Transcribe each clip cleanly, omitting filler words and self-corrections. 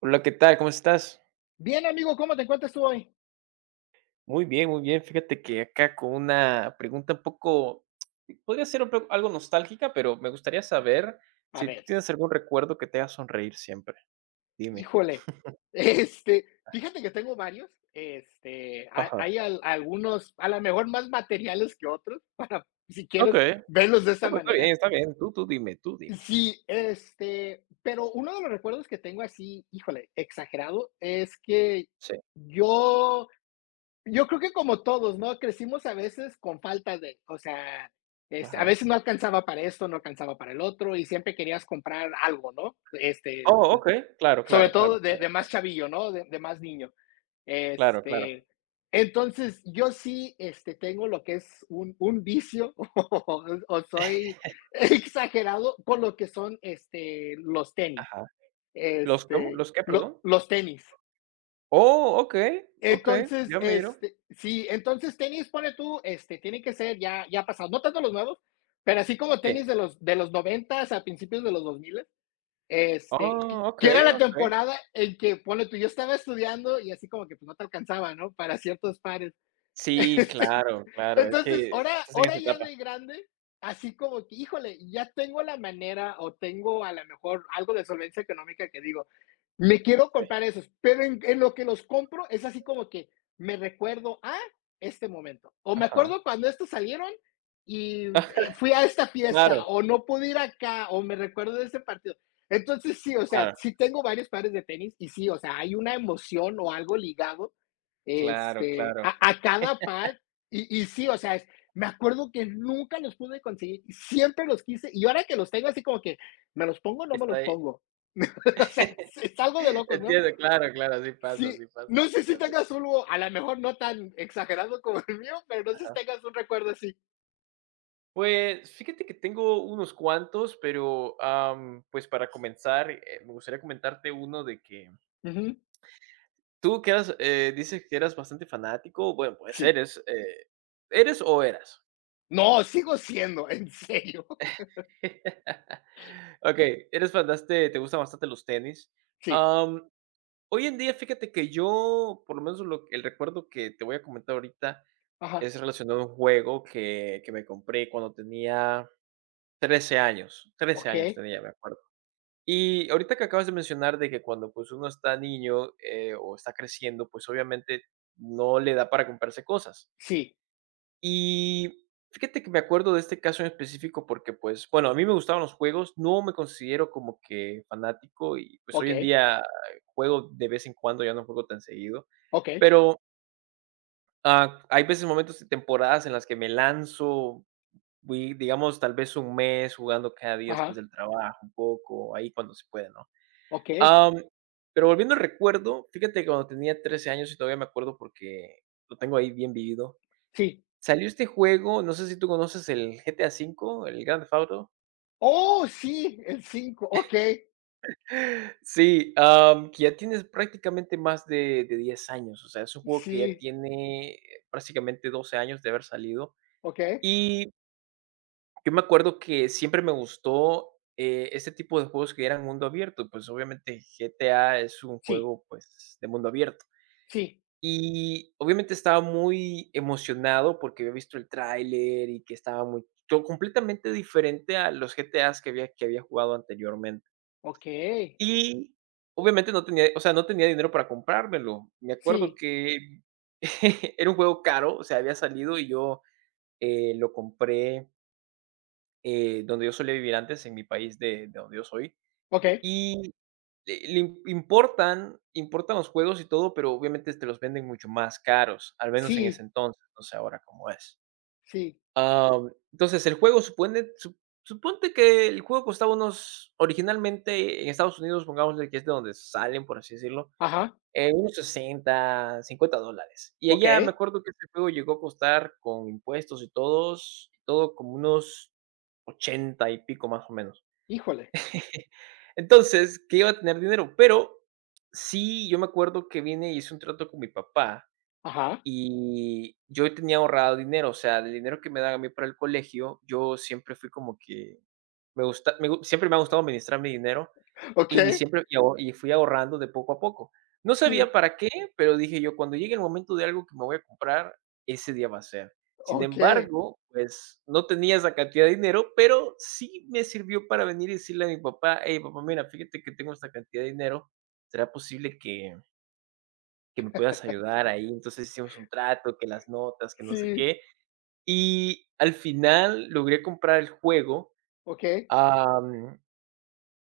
Hola, ¿qué tal? ¿Cómo estás? Bien, amigo, ¿cómo te encuentras tú hoy? Muy bien, muy bien. Fíjate que acá con una pregunta un poco, podría ser algo nostálgica, pero me gustaría saber A si tú ver, tienes algún recuerdo que te haga sonreír siempre. Dime. híjole, este, fíjate que tengo varios, Ajá. hay algunos, a lo mejor más materiales que otros, para si Ok. quieres verlos de No, esa pues está bien, manera. está bien. Tú dime. Sí, pero uno de los recuerdos que tengo así, híjole, exagerado, es que Sí. yo, yo creo que como todos, ¿no? Crecimos a veces con falta de, o sea, a Ajá. veces no alcanzaba para esto, no alcanzaba para el otro, y siempre querías comprar algo, ¿no? Oh, ok. Claro, Sobre claro, claro, todo claro, de más chavillo, ¿no? Más niño. claro, claro. Este, entonces, yo sí, tengo lo que es un vicio o soy exagerado con lo que son, los tenis. Ajá. ¿Los cómo? ¿Los qué, perdón? Los tenis. Oh, ok, ok. Entonces, Yo miro. Sí, entonces tenis, pone tú, tiene que ser ya, ya pasado, no tanto los nuevos, pero así como Sí. tenis de de los 90 a principios de los 2000, que Oh, ok, que era la ok. temporada en que, ponle tú, yo estaba estudiando y así como que pues no te alcanzaba, ¿no? Para ciertos pares. Sí, Este, claro, claro. Es entonces, que estás en esa ahora ya etapa. de grande, así como que, híjole, ya tengo la manera o tengo a lo mejor algo de solvencia económica que digo, me quiero comprar esos, pero en lo que los compro es así como que me recuerdo a este momento. O me Ajá. acuerdo cuando estos salieron y, Ah, fui a esta claro, fiesta, o no pude ir acá, o me recuerdo de este partido. Entonces, sí, o sea, claro, sí tengo varios pares de tenis y sí, o sea, hay una emoción o algo ligado, claro, claro. A cada par, y sí, o sea, es, me acuerdo que nunca los pude conseguir, y siempre los quise, y ahora que los tengo así como que, ¿me los pongo o no me Está los ahí. pongo? O sea, es algo de locos, ¿no? Entiendo, claro, claro, Sí, así pasa no sé si tengas completamente. uno, a lo mejor no tan exagerado como el mío, pero no sé si Ajá. tengas un recuerdo así. Pues, fíjate que tengo unos cuantos, pero, pues, para comenzar, me gustaría comentarte uno de que Ujú, dices que eras bastante fanático, bueno, pues sí. eres, ¿eres o eras? No, sigo siendo, en serio. Okey, eres fanaste te gustan bastante los tenis. Sí. Am, Hoy en día, fíjate que yo, por lo menos lo el recuerdo que te voy a comentar ahorita Ajá. es relacionado a un juego que me compré cuando tenía 13 años. 13 años Okey. tenía, me acuerdo. Y ahorita que acabas de mencionar de que cuando, pues, uno está niño, o está creciendo, pues, obviamente no le da para comprarse cosas. Sí. Y fíjate que me acuerdo de este caso en específico porque, pues, bueno, a mí me gustaban los juegos, no me considero como que fanático y, pues, hoy en Okey, día juego de vez en cuando, ya no juego tan seguido, okey. pero, ah, hay veces, momentos y temporadas en las que me lanzo, voy, digamos, tal vez un mes jugando cada día después Ajá. del trabajo, un poco, ahí cuando se puede, ¿no? Okey, Am, pero volviendo al recuerdo, fíjate que cuando tenía 13 años y todavía me acuerdo porque lo tengo ahí bien vivido. sí. Salió este juego, no sé si tú conoces el GTA V, el Grand Theft Auto. Oh, sí, el cinco. Okey, Sí, que ya tienes prácticamente más de 10 años, o sea, es un juego que ya sí. tiene prácticamente 12 años de haber salido. Okey, Y yo me acuerdo que siempre me gustó, este tipo de juegos que eran mundo abierto, pues, obviamente GTA es un sí, juego, pues, de mundo abierto. sí. Y obviamente estaba muy emocionado porque había visto el tráiler y que estaba muy to completamente diferente a los GTAs que había jugado anteriormente. Okey, Y obviamente no tenía, o sea, no tenía dinero para comprármelo. Me acuerdo sí. que era un juego caro, o sea, había salido y yo, lo compré, donde yo solía vivir antes, en mi país de donde yo soy, Okey, y le im importan importan los juegos y todo, pero obviamente te los venden mucho más caros, al menos en ese sí, entonces, no sé ahora cómo es. sí. Entonces, el juego supone su suponte que el juego costaba unos originalmente en Estados Unidos, pongámosle que es de donde salen, por así decirlo, Ajá. Unos 60, 50 dólares. Y allá me Okey. acuerdo que este juego llegó a costar con impuestos y todo como unos 80 y pico, más o menos. Híjole. Entonces, que iba a tener dinero, pero sí, yo me acuerdo que vine y hice un trato con mi papá Ajá. y yo tenía ahorrado dinero, o sea, el dinero que me daban a mí para el colegio, yo siempre fui como que me gusta, me gu- siempre me ha gustado administrar mi dinero y Okey, siempre y aho y fui ahorrando de poco a poco. No sabía sí. para qué, pero dije yo: "Cuando llegue el momento de algo que me voy a comprar, ese día va a ser". Sin Okey, embargo, pues, no tenía esa cantidad de dinero, pero sí me sirvió para venir y decirle a mi papá: "Hey, papá, mira, fíjate que tengo esta cantidad de dinero, ¿será posible que me puedas ayudar ahí?". Entonces hicimos un trato, que las notas, que no sé sí. qué. Y al final logré comprar el juego, Okey, am,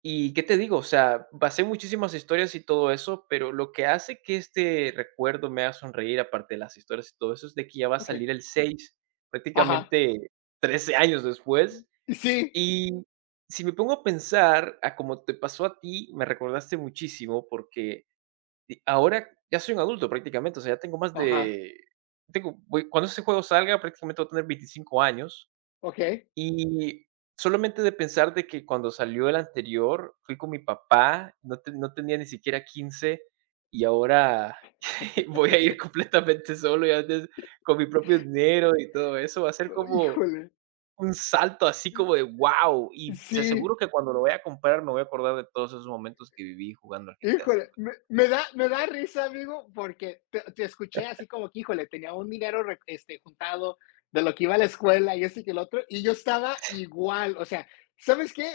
y qué te digo, o sea, basé muchísimas historias y todo eso, pero lo que hace que este recuerdo me haga sonreír, aparte de las historias y todo eso, es de que ya va a okey. salir el 6, Ajá, prácticamente 13 años después. sí. Y si me pongo a pensar a cómo te pasó a ti, me recordaste muchísimo porque ahora ya soy un adulto prácticamente, o sea, ya tengo más Ajá. de. Tengo, cuando ese juego salga, prácticamente voy a tener 25 años Okey. y solamente de pensar de que cuando salió el anterior, fui con mi papá, no tenía ni siquiera 15 y ahora voy a ir completamente solo, y antes con mi propio dinero y todo eso, va a ser Oh, como híjole, un salto así como de wow y te sí. aseguro que cuando lo vaya a comprar me voy a acordar de todos esos momentos que viví jugando al GTA V. Híjole, me da, me da risa, amigo, porque te escuché así como que, híjole, tenía un dinero juntado de lo que iba a la escuela y ese que el otro, y yo estaba igual, o sea, ¿sabes qué?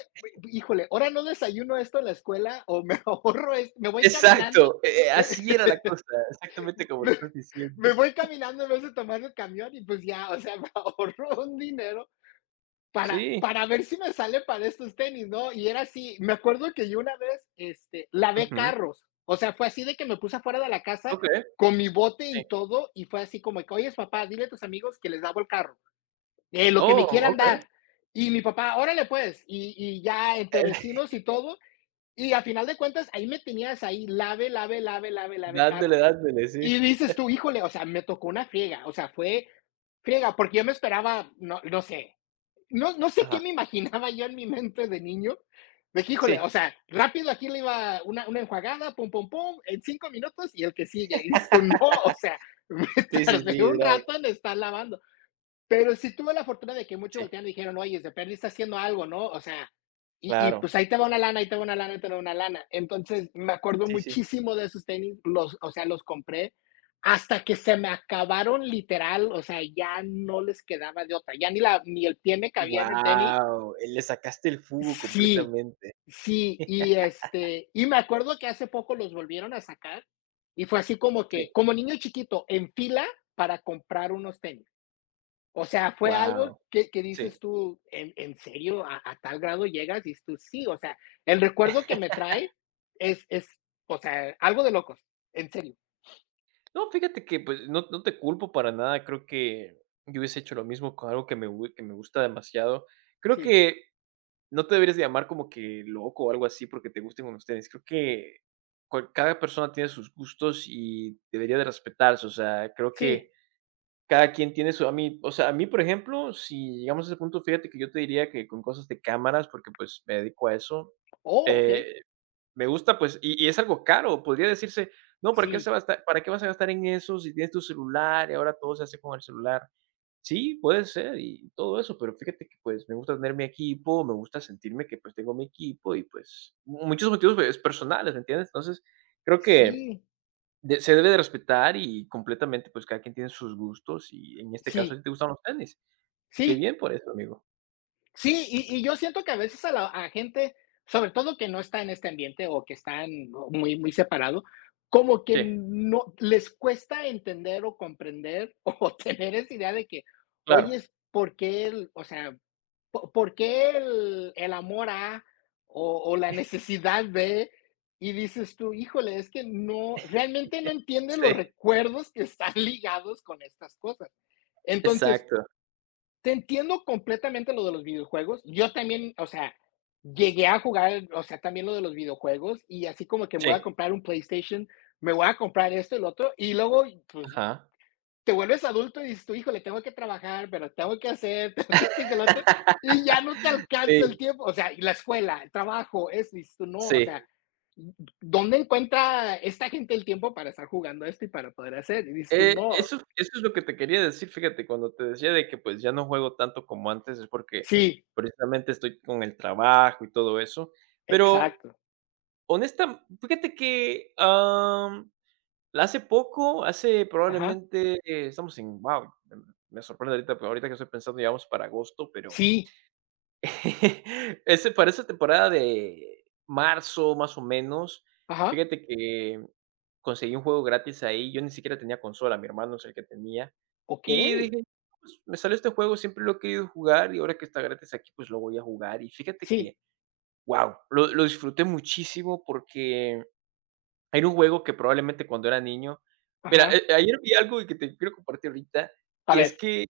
Híjole, ahora no desayuno esto en la escuela o me ahorro esto, me voy caminando, Exacto, así era la cosa, exactamente como lo me, estás diciendo. me voy caminando en vez de tomar el camión y pues ya, o sea, me ahorro un dinero Sí, para ver si me sale para estos tenis, ¿no? Y era así, me acuerdo que yo una vez, lavé ujú, carros, o sea, fue así de que me puse afuera de la casa okey, con mi bote sí. y todo, y fue así como que, oye, papá, dile a tus amigos que les lavo el carro, lo que Oh, me quieran okey. dar. Y mi papá, órale pues, y ya entre vecinos y todo, y a final de cuentas, ahí me tenías ahí, lave, lave, lave, lave, lave Dándole, carros. dándole, sí. Y dices tú, híjole, o sea, me tocó una friega, o sea, fue friega, porque yo me esperaba, no sé, no sé Ajá. qué me imaginaba yo en mi mente de niño. Dije, híjole, o Sí. sea, rápido aquí le iba una enjuagada, pum, pum, pum, en 5 minutos y el que sigue. Y dices tú, no, o sea, me Sí, sí, tardé sí, un era rato en estar lavando. Pero sí tuve la fortuna de que muchos sí, voltearon y dijeron: "Oye, de Perdi está haciendo algo, ¿no?". O sea, y claro. pues ahí te va una lana, ahí te va una lana, ahí te va una lana. Entonces, me acuerdo Sí, sí. muchísimo de esos tenis, los o sea, los compré hasta que se me acabaron literal, o sea, ya no les quedaba de otra, ya ni la ni el pie me cabía en el tenis. Guau, le sacaste el jugo Sí, completamente. sí, y me acuerdo que hace poco los volvieron a sacar y fue así como Sí, que, como niño chiquito, en fila para comprar unos tenis. O sea, fue algo guau, que sí. dices tú: "¿En serio? ¿A tal grado llegas?". Y dices tú: "Sí", o sea, el recuerdo que me trae es, o sea, algo de locos, en serio. No, fíjate que, pues, no te culpo para nada, creo que yo hubiese hecho lo mismo con algo que me gusta demasiado. Creo Sí, que no te deberías de llamar como que loco o algo así porque te gusten con ustedes. Creo que cual cada persona tiene sus gustos y debería de respetarse, o sea, creo que sí. cada quien tiene su a mí, o sea, a mí, por ejemplo, si llegamos a ese punto, fíjate que yo te diría que con cosas de cámaras, porque, pues, me dedico a eso, Oh, okey. eh, me gusta, pues, y es algo caro, podría decirse: "No, Sí, ¿para qué vas a gastar en eso si tienes tu celular y ahora todo se hace con el celular?". Sí, puede ser y todo eso, pero fíjate que, pues, me gusta tener mi equipo, me gusta sentirme que, pues, tengo mi equipo y, pues, muchos motivos, pues, personales, ¿me entiendes? Entonces, creo que sí, de se debe de respetar y completamente, pues, cada quien tiene sus gustos y en este caso a sí, ti te gustan los tenis, y qué sí, bien por eso, amigo. sí, y yo siento que a veces a la, a gente, sobre todo que no está en este ambiente o que están, ¿no?, muy, muy separado, como que Sí, no les cuesta entender o comprender o tener esa idea de que, claro. oye, ¿por qué el? O sea, ¿Por qué el amor a, o la necesidad de, y dices tú, híjole, es que no, realmente no entiendes Sí, los recuerdos que están ligados con estas cosas. Entonces, exacto. te entiendo completamente lo de los videojuegos. Yo también, o sea, llegué a jugar, o sea, también lo de los videojuegos y así como que me Sí, voy a comprar un PlayStation, me voy a comprar esto y lo otro, y luego, pues ajá. te vuelves adulto y dices tú, híjole, tengo que trabajar, pero tengo que hacer, tengo que lo otro, y ya no te alcanza el Sí, tiempo. O sea, y la escuela, el trabajo, eso, y dices tú, no, o sí. sea, ¿dónde encuentra esta gente el tiempo para estar jugando esto y para poder hacer? Y dices tú, Eh, no. eso eso es lo que te quería decir, fíjate, cuando te decía de que, pues, ya no juego tanto como antes, es porque Sí, precisamente estoy con el trabajo y todo eso. Pero exacto. honesta fíjate que, La hace poco, hace Ajá. probablemente, estamos en wow, me sorprende ahorita, pero ahorita que estoy pensando, ya para agosto, pero Sí. ese para esa temporada de marzo, más o menos, Ajá. fíjate que conseguí un juego gratis ahí, yo ni siquiera tenía consola, mi hermano es el que tenía, Ok. y dije: "Pues, me salió este juego, siempre lo he querido jugar y ahora que está gratis aquí, pues, lo voy a jugar", y fíjate Sí. que, wow, lo disfruté muchísimo porque era un juego que probablemente cuando era niño mira, Ajá. Ayer vi algo y que te quiero compartir ahorita, A y es ver. que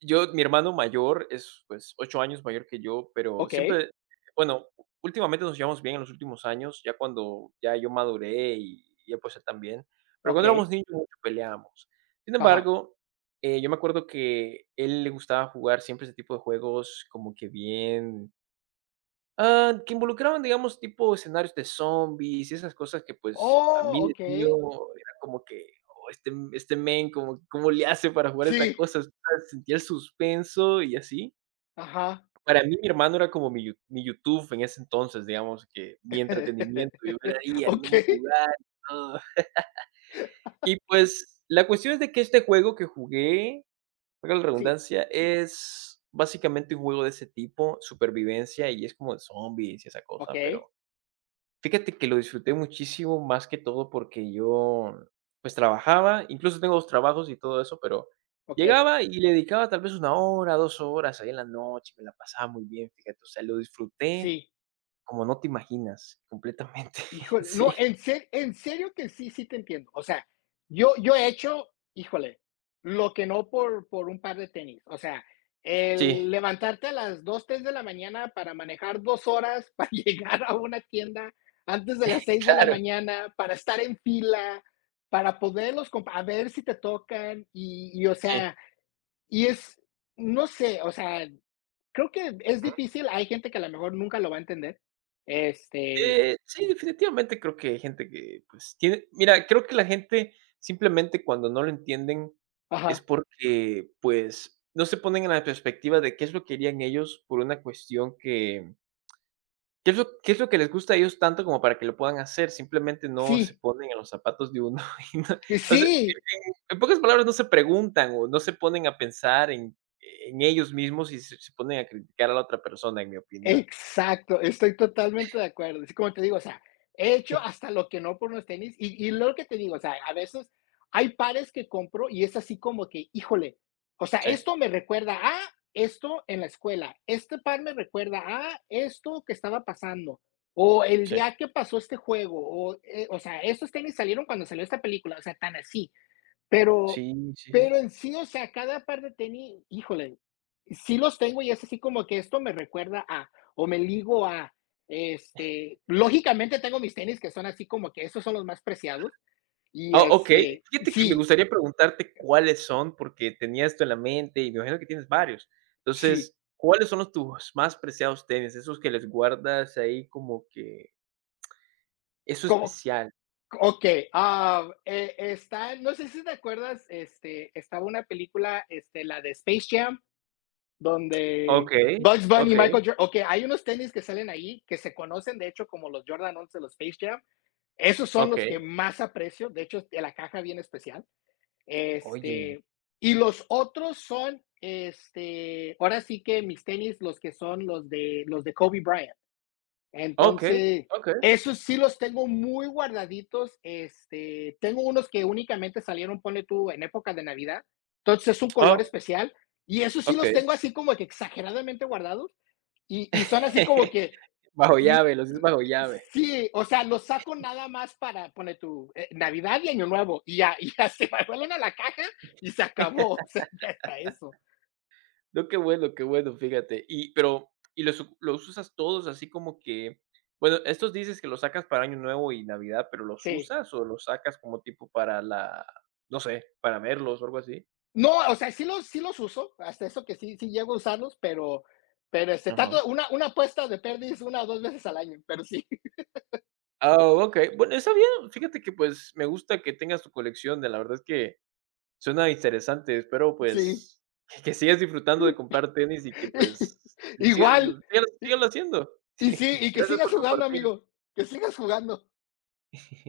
yo mi hermano mayor es, pues, 8 años mayor que yo, pero Ok, siempre, bueno, últimamente nos llevamos bien en los últimos años, ya cuando ya yo maduré y él, pues, él también, pero ok. cuando éramos niños mucho peleábamos. Sin Ajá. embargo, yo me acuerdo que él le gustaba jugar siempre ese tipo de juegos como que bien. Ah, que involucraban, digamos, tipo escenarios de zombies y esas cosas que, pues, a mí Oh, de ok. niño era como que: "Oh, este men, ¿cómo le hace para jugar esta Sí. cosa?". O sea, sentía el suspenso y así. Ajá. Para mí, mi hermano era como mi YouTube en ese entonces, digamos, que mi entretenimiento, yo ver ahí al men Ok, jugar y todo. Y, pues, la cuestión es de que este juego que jugué, valga la sí. redundancia, es básicamente un juego de ese tipo, supervivencia, y es como de zombies y esa Ok, cosa, pero fíjate que lo disfruté muchísimo, más que todo porque yo, pues, trabajaba, incluso tengo 2 trabajos y todo eso, pero ok. llegaba y le dedicaba tal vez 1 hora, 2 horas ahí en la noche, me la pasaba muy bien, fíjate, o sea, lo disfruté Sí, como no te imaginas, completamente, híjole, no, sí, en serio que sí, sí te entiendo. O sea, yo he hecho, híjole, lo que no por un par de tenis. O sea, sí, el levantarte a las 2, 3 de la mañana para manejar 2 horas, para llegar a una tienda antes de las seis de la claro, mañana, para estar en fila, para poderlos compa a ver si te tocan y, o sí. sea, y es, no sé, o sea, creo que es difícil, hay gente que a lo mejor nunca lo va a entender. Este Sí, definitivamente creo que hay gente que, pues, tiene mira, creo que la gente simplemente cuando no lo entienden es ajá. porque, pues, no se ponen en la perspectiva de qué es lo que harían ellos por una cuestión que qué es lo que les gusta a ellos tanto como para que lo puedan hacer, simplemente no se Sí, ponen en los zapatos de uno y no, o sea, sí, en pocas palabras, no se preguntan o no se ponen a pensar en ellos mismos y se ponen a criticar a la otra persona, en mi opinión. exacto, estoy totalmente de acuerdo. Así como te digo, o sea, he hecho hasta lo que no por unos tenis y lo que te digo, o sea, a veces hay pares que compro y es así como que, híjole, o sea, Sí, esto me recuerda a esto en la escuela, este par me recuerda a esto que estaba pasando, o el sí. día que pasó este juego, o sea, estos tenis salieron cuando salió esta película, o sea, tan así. Pero Sí, sí, sí. pero en sí, o sea, cada par de tenis, híjole, sí los tengo y es así como que esto me recuerda a, o me ligo a, lógicamente tengo mis tenis que son así como que esos son los más preciados y, Ah, okey. Fíjate que me sí, gustaría preguntarte cuáles son, porque tenía esto en la mente y me imagino que tienes varios. sí, Entonces, ¿cuáles son los tus más preciados tenis? Esos que les guardas ahí como que eso como, especial. okey, ah, está, no sé si te acuerdas, estaba una película, la de Space Jam, donde Okey, Bugs Bunny y okey, Michael Jordan. Okey, hay unos tenis que salen ahí que se conocen, de hecho, como los Jordan 11 de los Space Jam. Esos son los que okey. más aprecio. De hecho, de la caja bien especial. Oye, Este, y los otros son, ahora sí que mis tenis, los que son los de Kobe Bryant. okey, Entonces, okey. esos sí los tengo muy guardaditos. Tengo unos que únicamente salieron, pone tú, en época de Navidad. Entonces es un Oh, color especial. Y esos sí los okey. tengo así como que exageradamente guardados. Y son así como que Bajo llave, los dices bajo llave. sí, o sea, lo saco nada más para, pone tu, Navidad y Año Nuevo, y ya, y ya se me vuelven a la caja y se acabó, o sea, ya está eso, No, qué bueno, fíjate. Y pero, ¿y los u los usas todos así como que? Bueno, estos dices que los sacas para Año Nuevo y Navidad, ¿pero los sí. usas o los sacas como tipo para la no sé, para verlos o algo así? No, o sea, sí los uso, hasta eso que sí, sí llego a usarlos, pero, Ajá. trato, una apuesta de perdiz, una o dos veces al año, pero sí. Ah, ok. Bueno, está bien. Fíjate que, pues, me gusta que tengas tu colección, de la verdad es que suena interesante. Espero, Sí. pues, que sigas disfrutando de comprar tenis y que, pues, sigas Igual, sígalo haciendo. y sí, Sí, y que gracias sigas por jugando, compartir. amigo, que sigas jugando.